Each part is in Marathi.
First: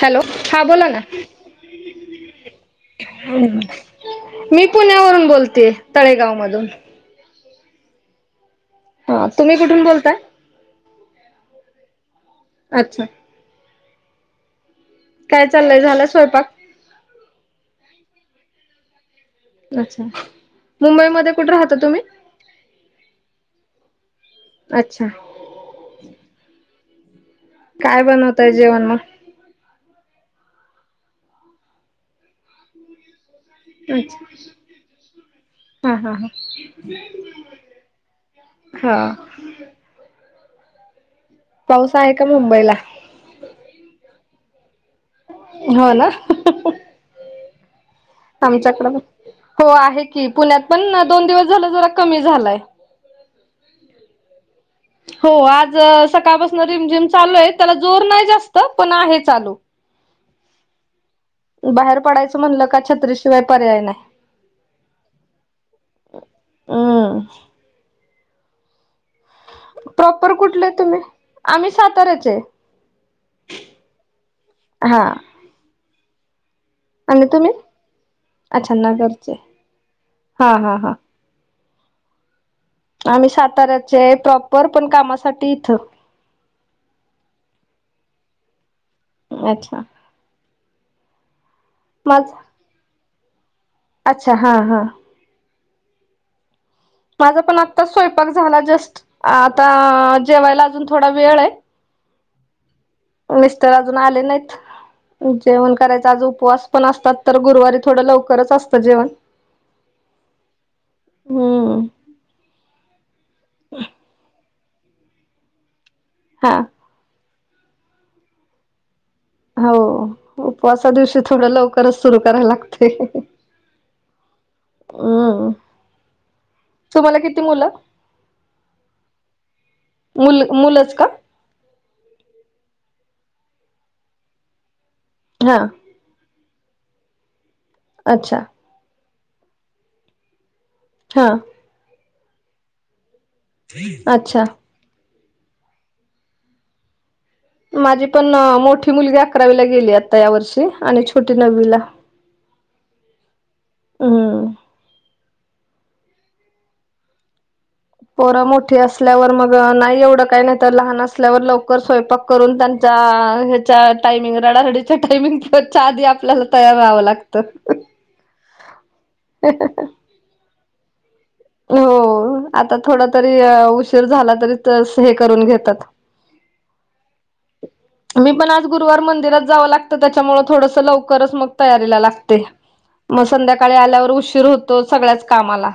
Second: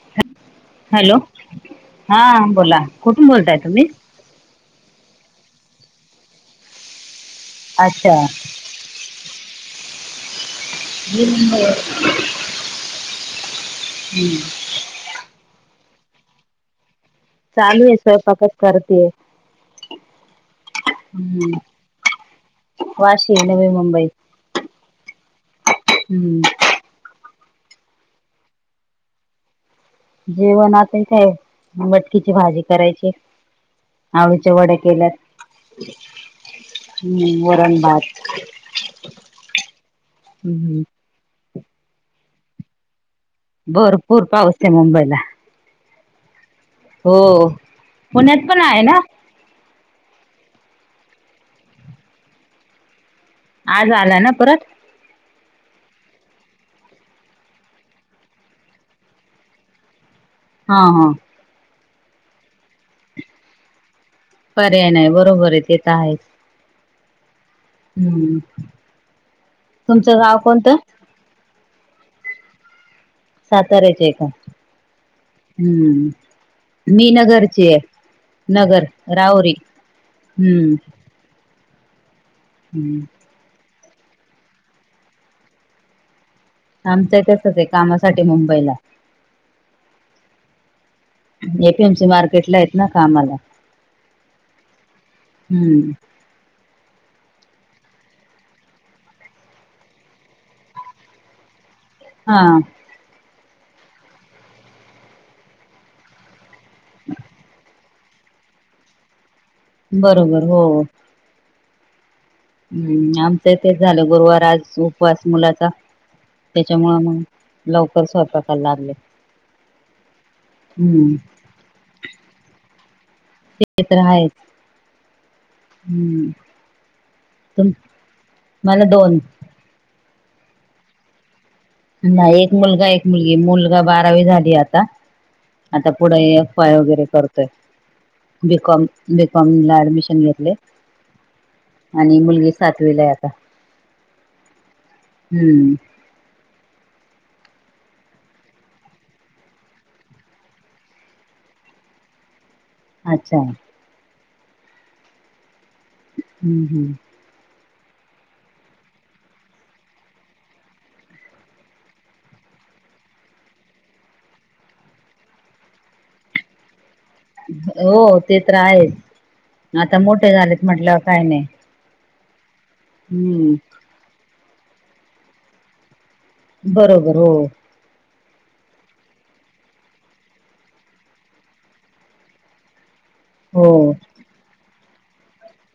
हॅलो! हां बोला ना. हॅलो हा बोला कुठून बोलताय तुम्ही मी पुण्यावरून बोलतेय, तळेगाव मधून. अच्छा. हा. तुम्ही कुठून बोलताय? मी मुंबई वरून. अच्छा. हम्म. काय चाललंय झाला स्वयंपाक? चालूय स्वयंपाकच करतेय. अच्छा मुंबईमध्ये कुठे राहता तुम्ही? वाशी, नवी मुंबई. अच्छा. हम्म. काय बनवताय जेवण म? जेवण [unintelligible] मटकीची भाजी करायची आहे. अच्छा आळुच्या वड्या केल्यात. हा हा हा, हम्म, वरण भात हो. हम्म. पाऊस आहे का मुंबईलाॽ भरपूर पाऊस आहे मुंबईला. हो ना. हो. पुण्यात आहे आमच्याकड ना पण हो आहे की पुण्यात पण ना दोन दिवस झालं जरा कमी झालाय. आज आला ना परत. हो आज सकाळपासून रिमझिम चालू आहे त्याला जोर नाही जास्त पण आहे चालू. हा ह बाहेर पडायचं म्हणलं का छत्रीशिवाय पर्याय नाही. पर्याय नाही बरोबर आहे तेत आहे. हां हम्म तुमचं प्रॉपर गाव कुठले कोणतं? तुम्ही आम्ही साताऱ्याचे. सातारेचे का? हा हम्म मी आणि तुम्ही नगरची ये अच्छा नगर, नगरचे राहुरी हा हा हम्म हा हम्म मी साताऱ्याची प्रॉपर पण कामासाठी इथं आमच तसंच ऐ कामासाठी मुंबईला. अच्छा! एपीएमसी माझ मार्केटला येत ना कामाला. अच्छा! हा हा हम्म माझा पण आत्ता स्वयंपाक झाला जस्ट आता जेवायला अजून थोडा वेळ ये. हा मिस्टर अजून आले नाहीत, जेवण करायच आज उपवास पण असतात तर गुरुवारी थोडं लवकरच असतं जेवण. बरोबर हो हो हम्म हम्म आमचं इ तेच झालं गुरुवार आज उपवास मुलाचा हा त्याच्यामुळं म लवकर स्वयंपाकाय लागले. हो उपवासा हम्म दिवशी ते थोडं लवकरच सुरु करायला लागते. तेतर हायच. हम्म. हम्म, तुम्हाला किती मुलं मला दोन. मुल मुलच का? नाही एक मुलगा एक मुलगी मुलगा बारावी झाली आता. हो का. आता पुढे एफ वाय वगैरे करतोय. अच्छा! बीकॉम, बीकॉम ला ऍडमिशन घेतलंय. हा आणि मुलगी सातवीला हाय आता. अच्छा! हम्म. माझी पण अ मोठी मुलगी अकरावीला गेली आता या वर्षी आणि छोटी नववीला. अच्छा! हम्म हम्म हम्म. पोर मोठी असल्यावर मग नाही एवढं काही नाही तर लहान असल्यावर लवकर स्वयंपाक. करून त्यांच्या अ ह्याच्या टाइमिंग, रडारडीच्या टायमिंगच्या आधी आपल्याला तयार व्हावं लागतं. हो हो ते तर आहेच, आता मोठे झालेत म्हटल्यावर काय काय. हो ओ आता थोडा तरी उशीर झाला तरी ते असे हे करून घेतात. बरोबर हो. मी पण आज गुरुवार मंदिरात जावं लागत, त्याच्यामुळे थोडंसं लवकरच मग तयारीला लागते. म हो संध्याकाळी आल्यावर उशीर होतो, सगळ्याच कामाला.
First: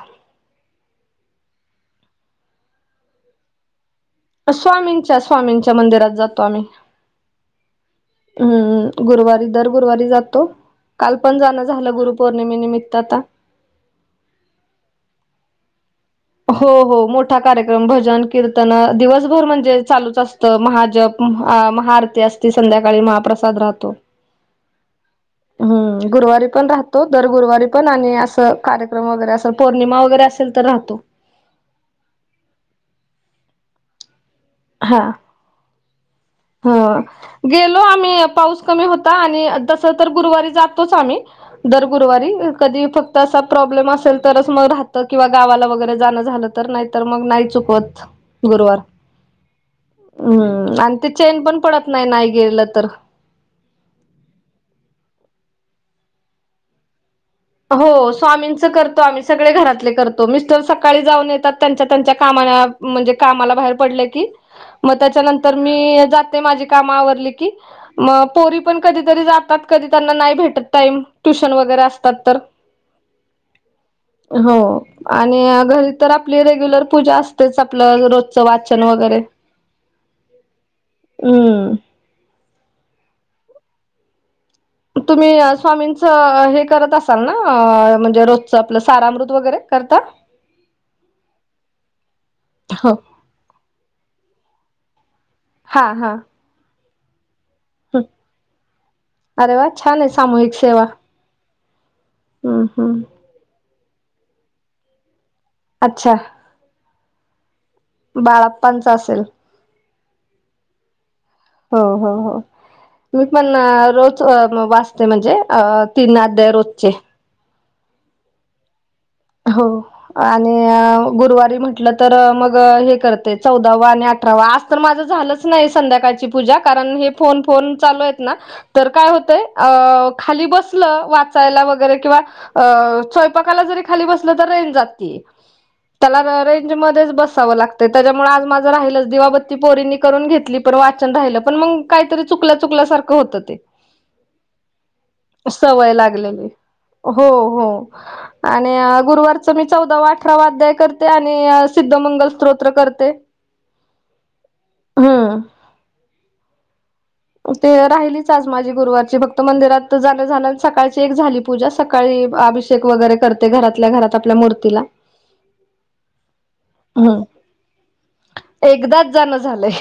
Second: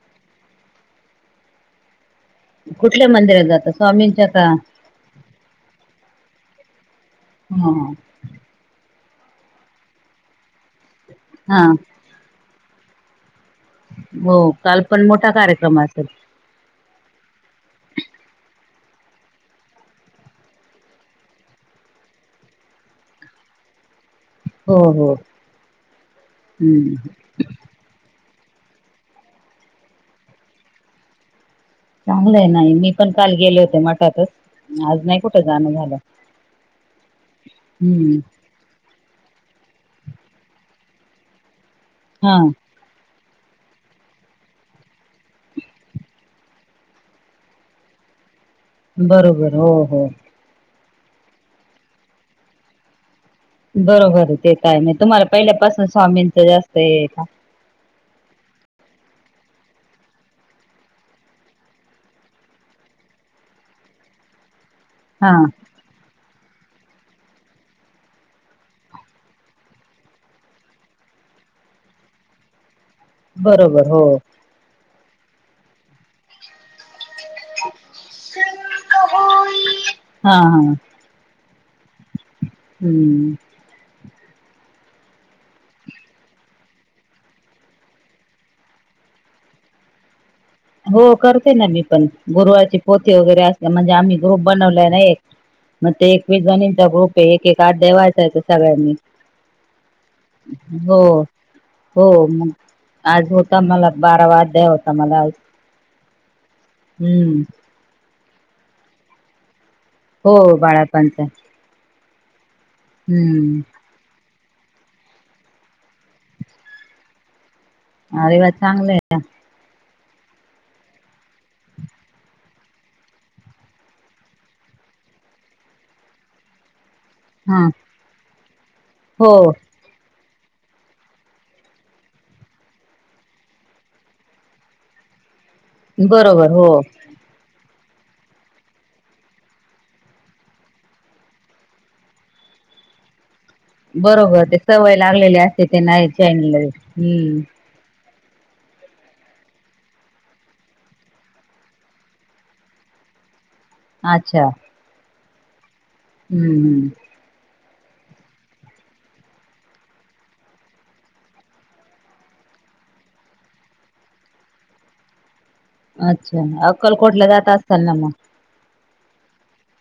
कुठल्या मंदिरात जातात? स्वामींच्या का स्वामींच्या, स्वामींच्या मंदिरात जातो आम्ही. हा. हम्म गुरुवारी. दर गुरुवारी जातो काल पण हा जाणं झालं गुरु पौर्णिमे निमित्त आता हो, काल पण मोठा कार्यक्रम असेल. हो हो मोठा कार्यक्रम. भजन, कीर्तन दिवसभर म्हणजे चालूच असतं, महाजप महाआरती असती संध्याकाळी महाप्रसाद राहतो. हो हो हम्म, गुरुवारी पण हम्म राहतो, दर गुरुवारी पण आणि असं कार्यक्रम वगैरे अस पौर्णिमा वगैरे असेल तर राहतो. चांगल आहे ना हे, मी पण काल गेले होते मठातच. हा आज नाही कुठं जाणं झालं ह, गेलो हम्म आम्ही पाऊस कमी होता आणि तस तर गुरुवारी जातोच आम्ही, दर गुरुवारी हा कधी फक्त तसा प्रॉब्लेम असेल तरच मग राहतं किंवा गावाला वगैरे जाणं झालं तर, नाही तर मंग नाही चुकवत गुरवार. बरोबर हो हो. हम्म आणि ते चैन पण पडत नाही, नाही गेलं तर. बरोबर आहे ते तर आहे, नाही तुम्हाला पहिल्यापासून स्वामींच जास्त हे आहे का? हो स्वामींच करतो आम्ही सगळे घरातले करतो, मिस्टर सकाळी जाऊन येतात त्यांच्या, त्यांच्या कामान म्हणजे कामाला बाहेर पडलं की मग हा त्याच्यानंतर मी जाते, माझी काम आवरली की मग पोरी पण कधीतरी जातात, कधी त्यांना नाही भेटत टाईम, ट्युशन वगैरे असतात तर बरोबर हो. हो आणि घरी तर आपली रेग्युलर पूजा अस तेच आपलं रोजच, वाचन वगैरे, हा हा हम्म. हम्म. तुम्ही स्वामींचं हे करत असाल ना, म्हणजे रोजच आपलं सारामृत वगैरे, करता? [unintelligible] हो करते ना मी पण, गुरुवारची हो पोथी वगैरे असते, म्हणजे आम्ही ग्रुप बनवलाय ना एक. हा मग ते हा एकवीस जणींचा ग्रुप आहे, एकेक अध्याय वाचायचा सगळ्यांनी. अरे वा छान आहे सामूहिक सेवा हो हो मग हम्म हम्म आज होत मला बारवा अध्याय होता मला आज. अच्छा! हम्म. बाळाप्पांचा असेल. हो बाळाप्पांचाय. हो हो हो, मी पण रोज वाचते म्हणजे अ तीन अध्याय रोजचे. अरे वा! चांगल आहे. हो. आणि गुरुवारी म्हटलं तर मग हे करते, चौदावा आणि अठरावा. आ तर माझं झालंच नाही संध्याकाळची पूजा, कारण हे हा फोन-फोन चालू आहेत ना, तर काय हो होतंय, अ खाली बसलं वाचायला वगैरे किंवा, अं स्वयपाकाला खाली बसलं तर रेंज जातीय, त्याला बरोबर हो रेंज मध्येच बसावं लाग ते त्याच्यामुळे आज माझं राहिलंच. दिवाबत्ती पोरींनी करून घेतली पण वाचन राहिलं, पण मग काहीतरी चुकल्या चुकल्यासारखं होतं ते. बरोबर ते सवय लागलेली असते ते सवय नाही चेंज लागलेली होत. हो हम्म. हो आणि गुरुवारचं मी चौदावा अठरावा अध्याय करते आणि सिद्ध मंगल स्तोत्र करते. अच्छा! हम्म. हम्म. ते राहिलीच आज माझी गुरुवारची. फक्त मंदिरात जाणं झालं आणि सकाळची एक झाली. पूजा, सकाळी अभिषेक वगैरे करते घरातल्या घरात आपल्या मूर्तीला अच्छा. हम्म अक्कलकोटला जात असताल ना मग? एकदाच जाणं झालंय.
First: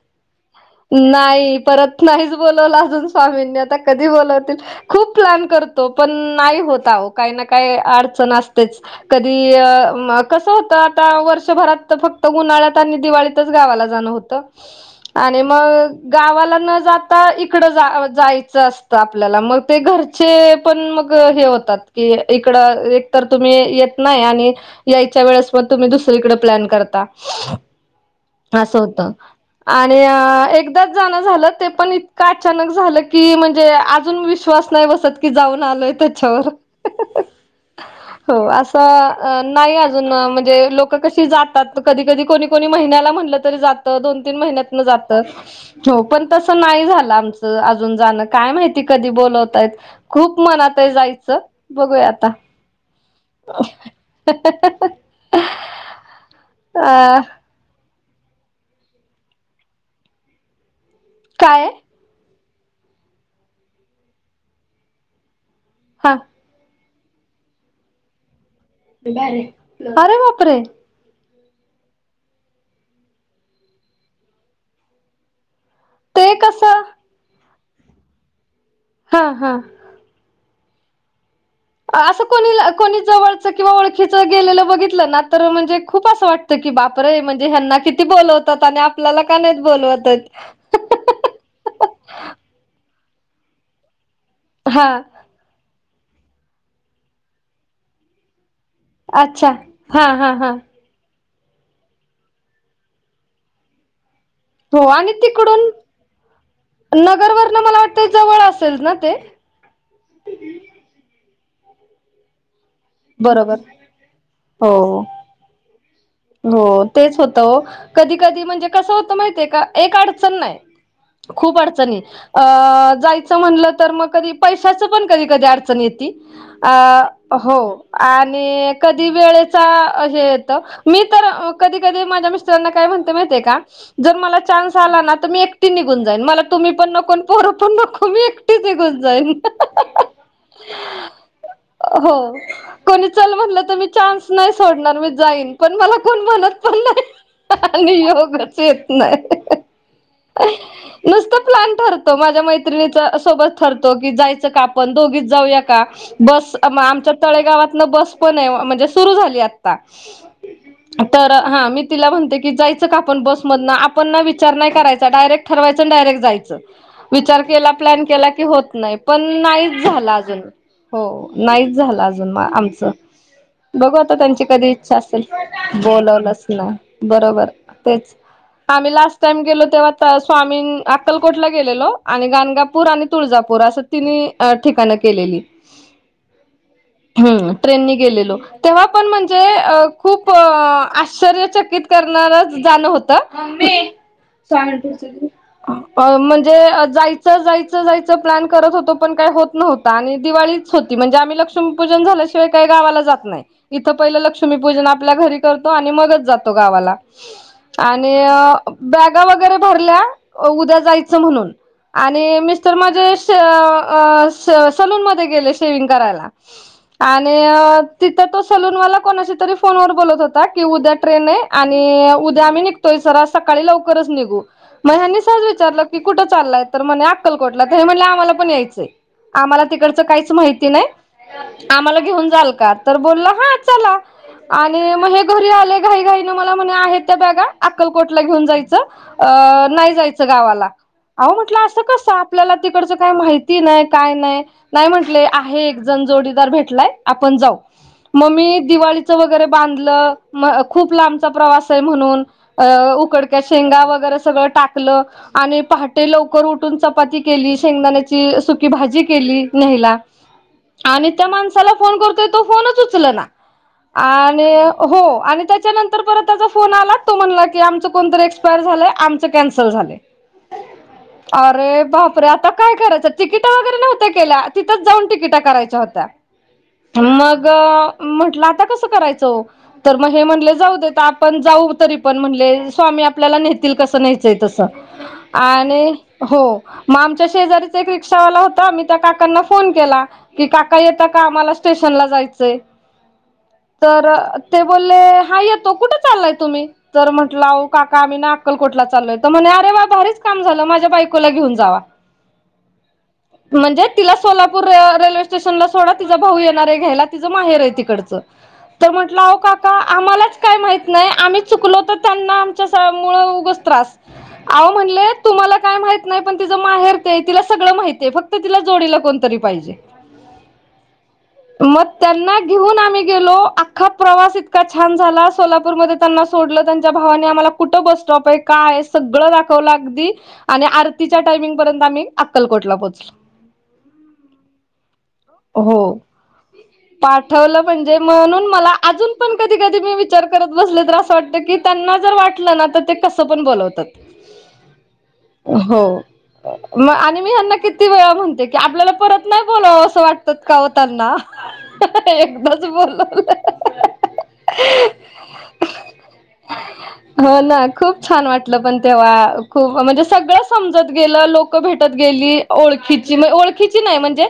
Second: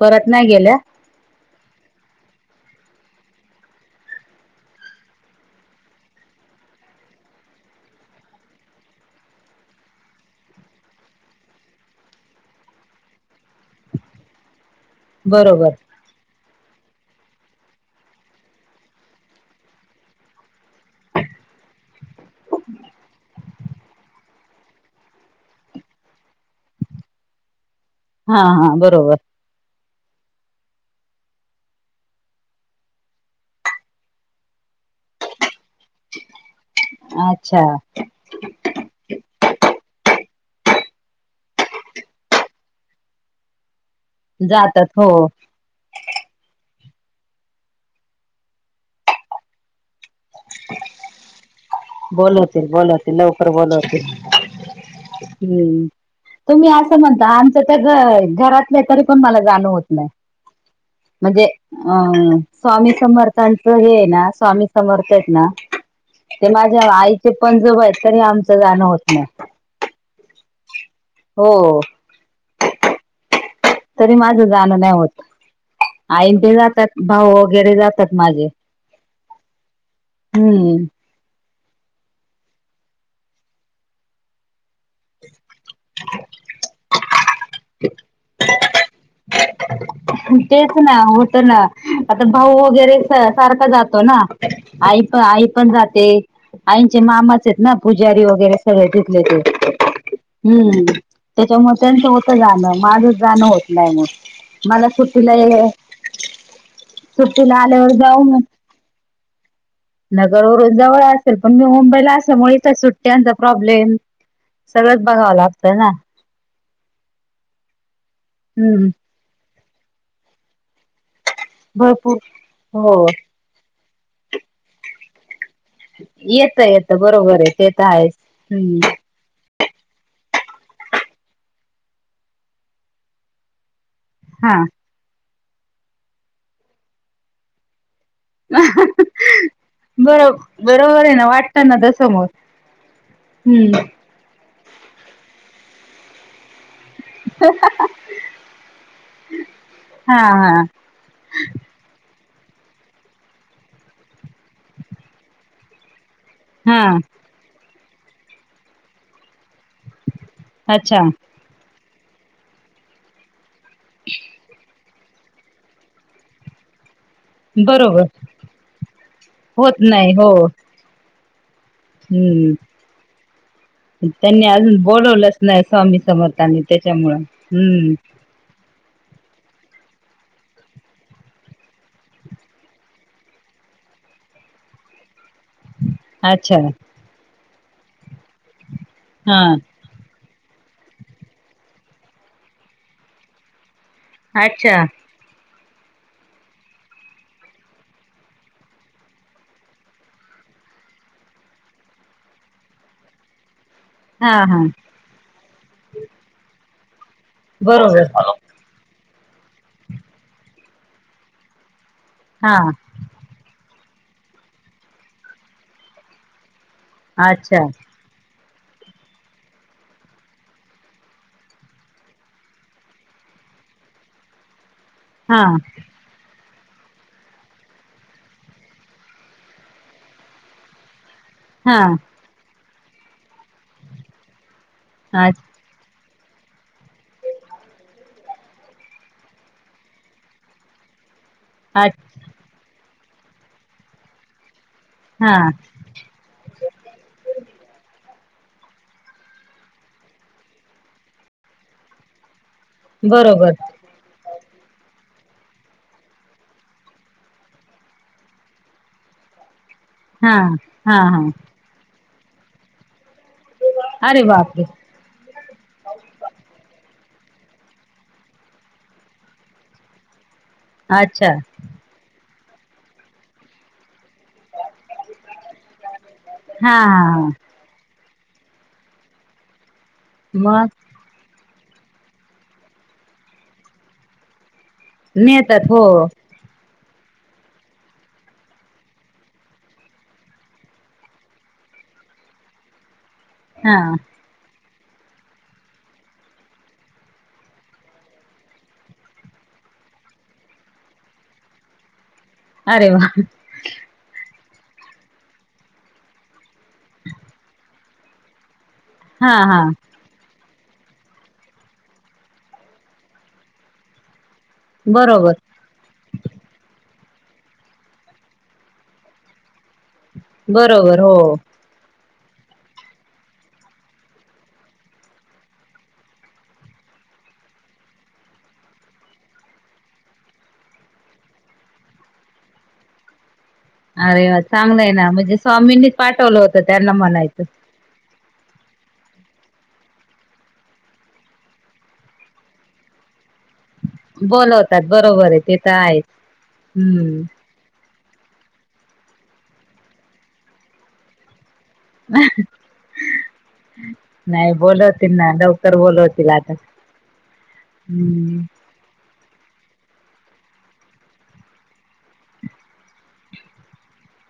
परत नाही गेल्या? नाही, परत नाहीच बोलवलं अजून स्वामींनी. आता कधी बोलवतील खूप प्लॅन करतो पण नाही होत आहो, काही ना काही अडचण असतेच. कधी अं म, कसं होतं आता, वर्षभरात फक्त उन्हाळ्यात आणि दिवाळीत चंच गावाला जाणं होतं. [inaudible] आणि मग गावाला न जाता इकडं जा-जायचं असतं आपल्याला. मग ते घर चे पण मग हे होतात की इकडं एकतर तुम्ही येत नाही आणि यायच्या वेळेस मग तुम्ही दुसरीकडे प्लॅन करता. हा हा असं होतं. बरोबर आणि एकदाच जाणं झालं, ते पण इतकं अचानक झालं की म्हणजे अजून विश्वास नाही बसत. कि जाऊन आलोय त्याच्यावर अच्छा हो. असं नाही अजून, म्हणजे लोक कशी जातात? कधी कधी कोणी कोणी महिन्याला म्हणलं तरी जात. दोन तीन महिन्यातनं जातात हो जात हो पण तसं नाही झालं आमचं अजून जाणं. काय माहिती कधी बोलवतायेत? खूप मनात आहे जायचं. बघूया आता बोलवतील बोलवतील. लवकर बोलवतील. हम्म. तुम्ही असं अ म्हणता, आमचं तर घ-घरातल्या, तरी पण मला जाणं होत नाही. म्हणजे, काय अं, स्वामी समर्थांचं हे आहे ना, स्वामी समर्थ आहेत ना हां. ते माझ्या आईचे पणजोबा आहेत, तरी आम अरे बापरे! हो. तरी माझं जाणं नाही होत. आईन ते जातात. भाऊ वगैरे जातात माझे. हा. हा. हम्म. असं कोणी ल, कोणी जवळचं किंवा ओळखीचं गेलेलं बघितलं ना, तर म्हणजे खूप असं वाट की बाप रे! म्हणजे ह्यांना किती बोलवतात आणि आपल्याला का नाहीत बोलवत? आहेत तेच ना होतं ना आता भाऊ वगैरे सारखा जातो ना. हा आई प आई पण जाते. आईचे मामाच आहेत ना पुजारी वगैरे सगळे टिकले ते अच्छा हा हा हा हम्म त्याच्यामुळ त्यांचं होत जाणं माझच जाणं होत नाही मग. हो मला आणि सुट्टीला तिकडून ये- सुट्टीला नगरवरन मला आल्यावर वाटतं जाऊ मग जवळ असल ना ते. नगरवरून जवळ असेल, पण मी मुंबईला असमुळे इथ सुट ट्याचा बरोबर प्रॉब्लेम हो सगळंच बघावं लागतं ना. हो तेच होतं हो कधी कधी म्हणजे हम्म कसं होतं, माहितीये का एक अडचण नाय खूप अडचणी भरपूर अ हो जायच म्हटलं तर मग कधी पैशाच पण कधी कधी अडचण येती, येतं येतं अ बरोबर आहे हो ते तर आहेच आणि हम्म कधी वेळेत त हे येत मी तर अ कधी कधी माझ्या मिस्टरांना काय म्हणते माहितीये का जर मला चान्स आला ना तर मी एकटी निघून जाईन, मला तुम्ही पण नको पोरं पण नको. मी एकटीचं निघून हा जाईन. बरो बरोबर आहे ना वाटतं ना तसं हो. मग कोणी चल म्हणलं तर हम्म. मी चान्स नाही, सोडणार मी जाईन पण मला कोण म्हणत पण नाही, आणि योगच येत नाही. हा हा नुसतं प्लॅन ठरतो माझ्या मैत्रिणीच्या सोबत ठरतो की जायचं का आपण, दोघीच जाऊया का? बस अ म हा आमच्या तळेगावातन बस पण ये, म्हणजे सुरू झाली आता. अच्छा तर हा मी तिला म्हणते की जायचं का आपण बसमधन आपण ना विचा चार नाही करायचा डायरेक्ट ठरवायचं अन डायरेक्ट जायचं. विचार केला प्लॅन बरोबर केला की होत नाही, पण होत नाहीच नाही झाला हो अजून. हो नाहीच झालं अजून मग हम्म आमचं. बघू आता त्यांची त्यांनी कधी अजून इच्छा असेल बोलवलंच नाही, स्वामी बोलवलंच समर्थानी ना त्याच्यामुळं बरोबर हम्म. [inaudible] तेच आम्ही लास्ट टाइम गेलो तेव्हा स्वामी अक्कलकोटला गेलेलो, आणि गाणगापूर आणि तुळजापूर असं तिन्ही अ ठिकाण केलेली. अच्छा हम्म ट्रेन नी गेलेलो तेव्हा पण हा म्हणजे अ खूप अ आश्चर्यचकित करणार जाणं होत. अच्छा [unintelligible] अ म्हणजे अ जायचं जायचं जायचं प्लॅन करत होतो पण काय होत नव्ह आणि दिवाळीच होती म्हणजे आम्ही लक्ष्मीपूजन झालं ते काय गावाला जात नाय, इथं पहिलं हा हा लक्ष्मीपूजन आपल्या घरी करतो, आणि मगच जातो गावाला. बरोबर आणि अ बॅगा वगैरे भरल्या उद्या जायचं म्हणून. आणि हा मिस्टर माझे अ सलून मध्ये गेले शेविंग करायला. आणि अच्छा अ तिथं तो सलूनवाला कोणाशी तरी फोन वर बोलत होता. की उद्या ट्रेन ये आणि उद्या आम्ही निघ [unintelligible] सकाळी लवकरच निघू मग यांनी हा सहज विचारलं की कुठं चाललाय तर म्हणे अक्कलकोटला तर हे म्हटलं आम्हाला पण यायचंय. आम्हाला तिकडचं काहीच माहिती नाही. हा आम्हाला घेऊन जाल का, तर बोलला हा चला आणि म हे अच घरी आले घाई घाईन मला म्हणे आहेत त्या बॅगा अक्कलकोटला घेऊन जायच. अ नाही जायचं गावाला. आहो मग म्हटलं असं अच कसं आपल्याला तिकडच काय माहिती नाही काय नाही, नाही म्हटले हा आहे एक जन जोडी दार भेटलाय, आपण जाऊ. मग मी दिवाळीचं वगैरे बांधलं, म खूप लांबचा प्रवास आहे म्हणून अ उकडक्या बरोबर शेंगा वगैरे सगळं टाकलं आणि पहाटे लवकर उठून चपाती केली, शेंगदाण्याची सुकी भाजी केली न्यायला. हा हा आणि हा. त्या माणसाला फोन करतोय, तो फोनच उचलेना अरे आणि बापरे हो आणि त्याच्यानंत तर परत त्याचा फोन आला, तो म्हणाला की आमचं कोण तर एक्सपायर झालंय आमचं कॅन्सल झालंय. अच्छा अरे बाप परे, आता काय करायचं? तिकीट वगैरे नव्हत्या केल्या तिथंच जाऊन तिकिटा करायच्या होत्या. हा हा हा मग म्हंटलं आता कसं करायचं ओ, तर मग हे म्हटले मग जाऊ देेत आप पण जाऊ तरी पण म्हणले, स्वामी आपल्याला नेतील कसं न्यायचंय तसं. नेतात हो आणि हो. मग आमच्या शेजारीचा एक रिक्षावाला होता, मी त्या काकांना फोन केला की काका येता का आमाला स्टेशनला जायचयं, हा तर ते बोलले, हा येतो, कुठे चाललाय तुम्ही? तर म्हटलं आहो काका आम्ही ना अक्कलकोटला चाललोय, तर म्हणे अरे वा भारीच काम झालं, माझ्या बायकोला घेऊन जावा. अरे वा. म्हणजे तिला सोलापूर रेल्वे स्टेशनलाच सोडा तिचा भाऊ येणार आहे घ्यायला, तिचं माहेर आहे तिकडचं तर म्हटलं हा आहो हा काका आम्हालाच काय माहित नाही, आम्ही चुकलो तर त्यांना आमच्यासा मुळं उगच त्रास. आहो म्हणल बरोबर तुम्हाला काय माहित नाही, पण तिज माहेर तेय, तिला सगळं माहितेय, फक्त तिला जोडीला कोणीतरी पाहिजे. बरोबर हो. मग त्यांना घेऊन आम्ही गेलो, अख्खा प्रवास इतका छान झाला सोलापूरमध्ये त्यांना सोडलं, त्यांच्या भावाने आम्हाला कुठं बस स्टॉपय, काय आहे सगळं दाखवलं अगदी आणि आरतीच्या टायमिंग पर्यंत आम्ही अक्कलकोटला पोचलो. अरे वा चांगलंय ना, म्हणजे स्वामींनीच हो पाठवलं होतं त्यांना म्हणायचं. पाठवलं म्हणजे म्हणून मला अजून पण कधी कधी मी विचार करत बसले तर, असं वाटत की त्यांना जर वाटलं ना तर ते कसं पण बोलावतात, बोलवतात बरोबर आहे ते तर हो, आहेच मग हम्म आणि मी ह्यांना कि ती वेळा म्हणते की, आपल्याला परत नाही बोलवावस वाटत का हो त्यांना. एकदाच बोलावलं. नाही बोलवतील ना, लवकर बोलवतील आता. हो ना, खूप छान हम्म वाटलं पण तेव्हा खूप म्हणजे सगळं समजत गेलं, लोक भेटत गेली, ओळखीची म ओळख खीची नाही म्हणजे